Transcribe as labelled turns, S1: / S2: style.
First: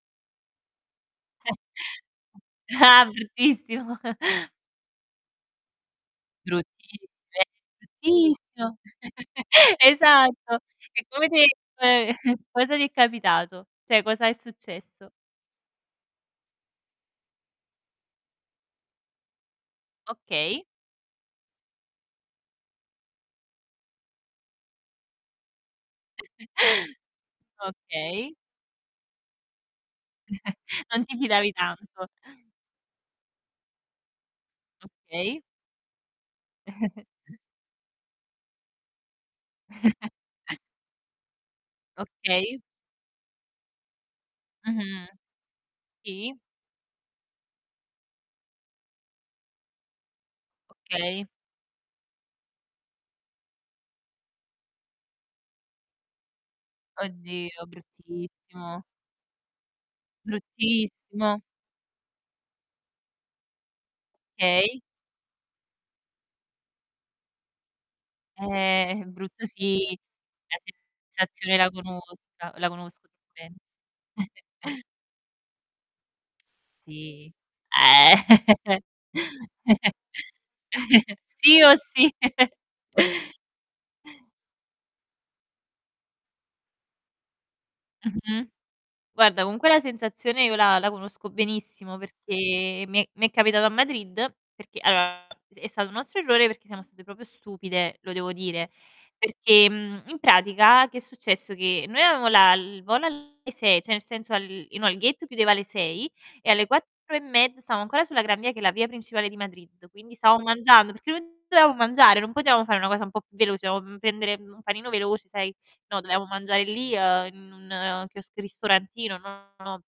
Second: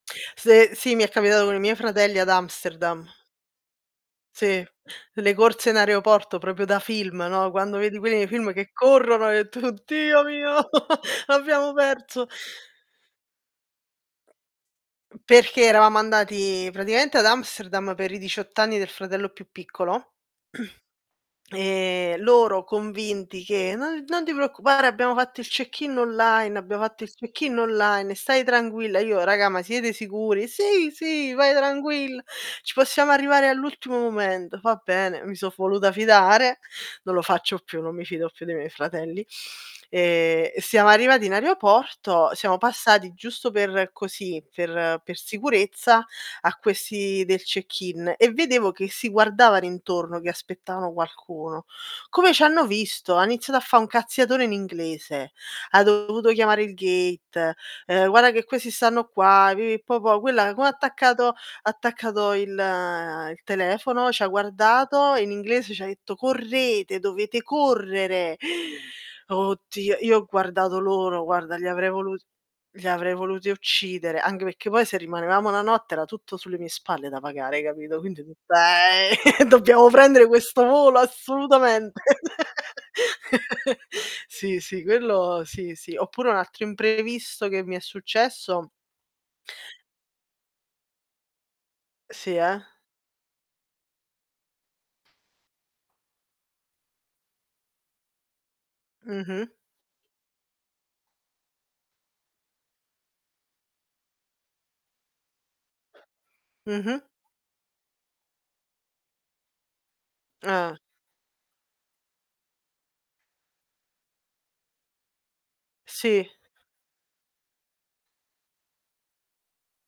S1: Se sì, mi è capitato con i miei fratelli ad
S2: Ah,
S1: Amsterdam.
S2: bruttissimo.
S1: Sì, le corse in aeroporto proprio da
S2: Bruttissi
S1: film,
S2: eh,
S1: no? Quando vedi quelli nei film che
S2: bruttissimo.
S1: corrono e tu: "Dio
S2: Esatto.
S1: mio
S2: E come te
S1: l'abbiamo
S2: ehm,
S1: perso".
S2: cosa ti è capitato? Cioè, cosa è successo?
S1: Perché eravamo andati praticamente ad Amsterdam per i 18 anni del fratello più piccolo,
S2: Okay.
S1: ehm, loro convinti che: "No non ti preoccupare, abbiamo fatto il check-in online, abbiamo fatto il check-in online,
S2: Okay.
S1: stai tranquilla". Io: "Raga, ma siete sicuri?", "Sì,
S2: Non ti
S1: sì,
S2: fidavi
S1: vai
S2: tanto.
S1: tranquilla, ci possiamo arrivare all'ultimo momento". Va bene, mi
S2: Okay.
S1: so voluta fidare. Non lo faccio più, non mi fido più dei miei fratelli. Ehm, siamo arrivati in aeroporto, siamo
S2: Okay.
S1: passati giusto per così, per
S2: Mh-mh.
S1: per sicurezza
S2: Sì.
S1: a questi del check-in e vedevo che si guardavano intorno, che aspettavano
S2: Okay.
S1: qualcuno. Come c'hanno visto, ha iniziato a fa' un cazziatone in inglese. Ha dovuto chiamare il gate,
S2: Oddio,
S1: ehm: "Guarda che questi
S2: bruttissimo.
S1: stanno qua", pipì, popò. Quella come ha attaccato ha
S2: Bruttissimo.
S1: attaccato il il telefono, c'ha
S2: Okay.
S1: guardato, in inglese c'ha detto: "Correte, dovete correre".
S2: Eh, brutto,
S1: Oh Dio
S2: sì,
S1: io ho
S2: la
S1: guardato loro, guarda,
S2: sensazione
S1: li
S2: la
S1: avrei volut
S2: conosca la
S1: li
S2: conosco
S1: avrei voluti uccidere,
S2: [unintelligible]
S1: anche perché poi se rimanevamo 1 notte era tutto sulle mie spalle da
S2: Sì.
S1: pagare, hai capito.
S2: Eh.
S1: Quindi tu "Eh, dobbiamo prendere questo volo
S2: Sì o
S1: assolutamente".
S2: sì.
S1: Sì, sì, quello sì, sì. Oppure un altro imprevisto che mi è
S2: Mh-mh.
S1: successo
S2: Guarda, comunque la sensazione io la la conosco benissimo
S1: Sì, eh.
S2: perché mi è mi è capitato a Madrid, perché allora è stato un nostro errore, perché siamo state proprio stupide, lo devo dire,
S1: Mh-mh.
S2: perché, mhmm, in pratica, che è successo, che noi avevamo la il volo alle 6 cioè, nel senso al no, il gate chiudeva alle 6 e alle 4
S1: Mh-mh.
S2: e mezza stavamo ancora sulla Gran Via, che è la via principale di Madrid, quindi stavamo
S1: Ah.
S2: mangiando, perché [unintelligible] dovevamo mangiare, non potevamo fare una cosa un po' più veloce, dovevamo pendere un panino veloce, sai, no, dovevamo
S1: Sì.
S2: mangiare lì, uhm, in un chiosco ristorantino, no no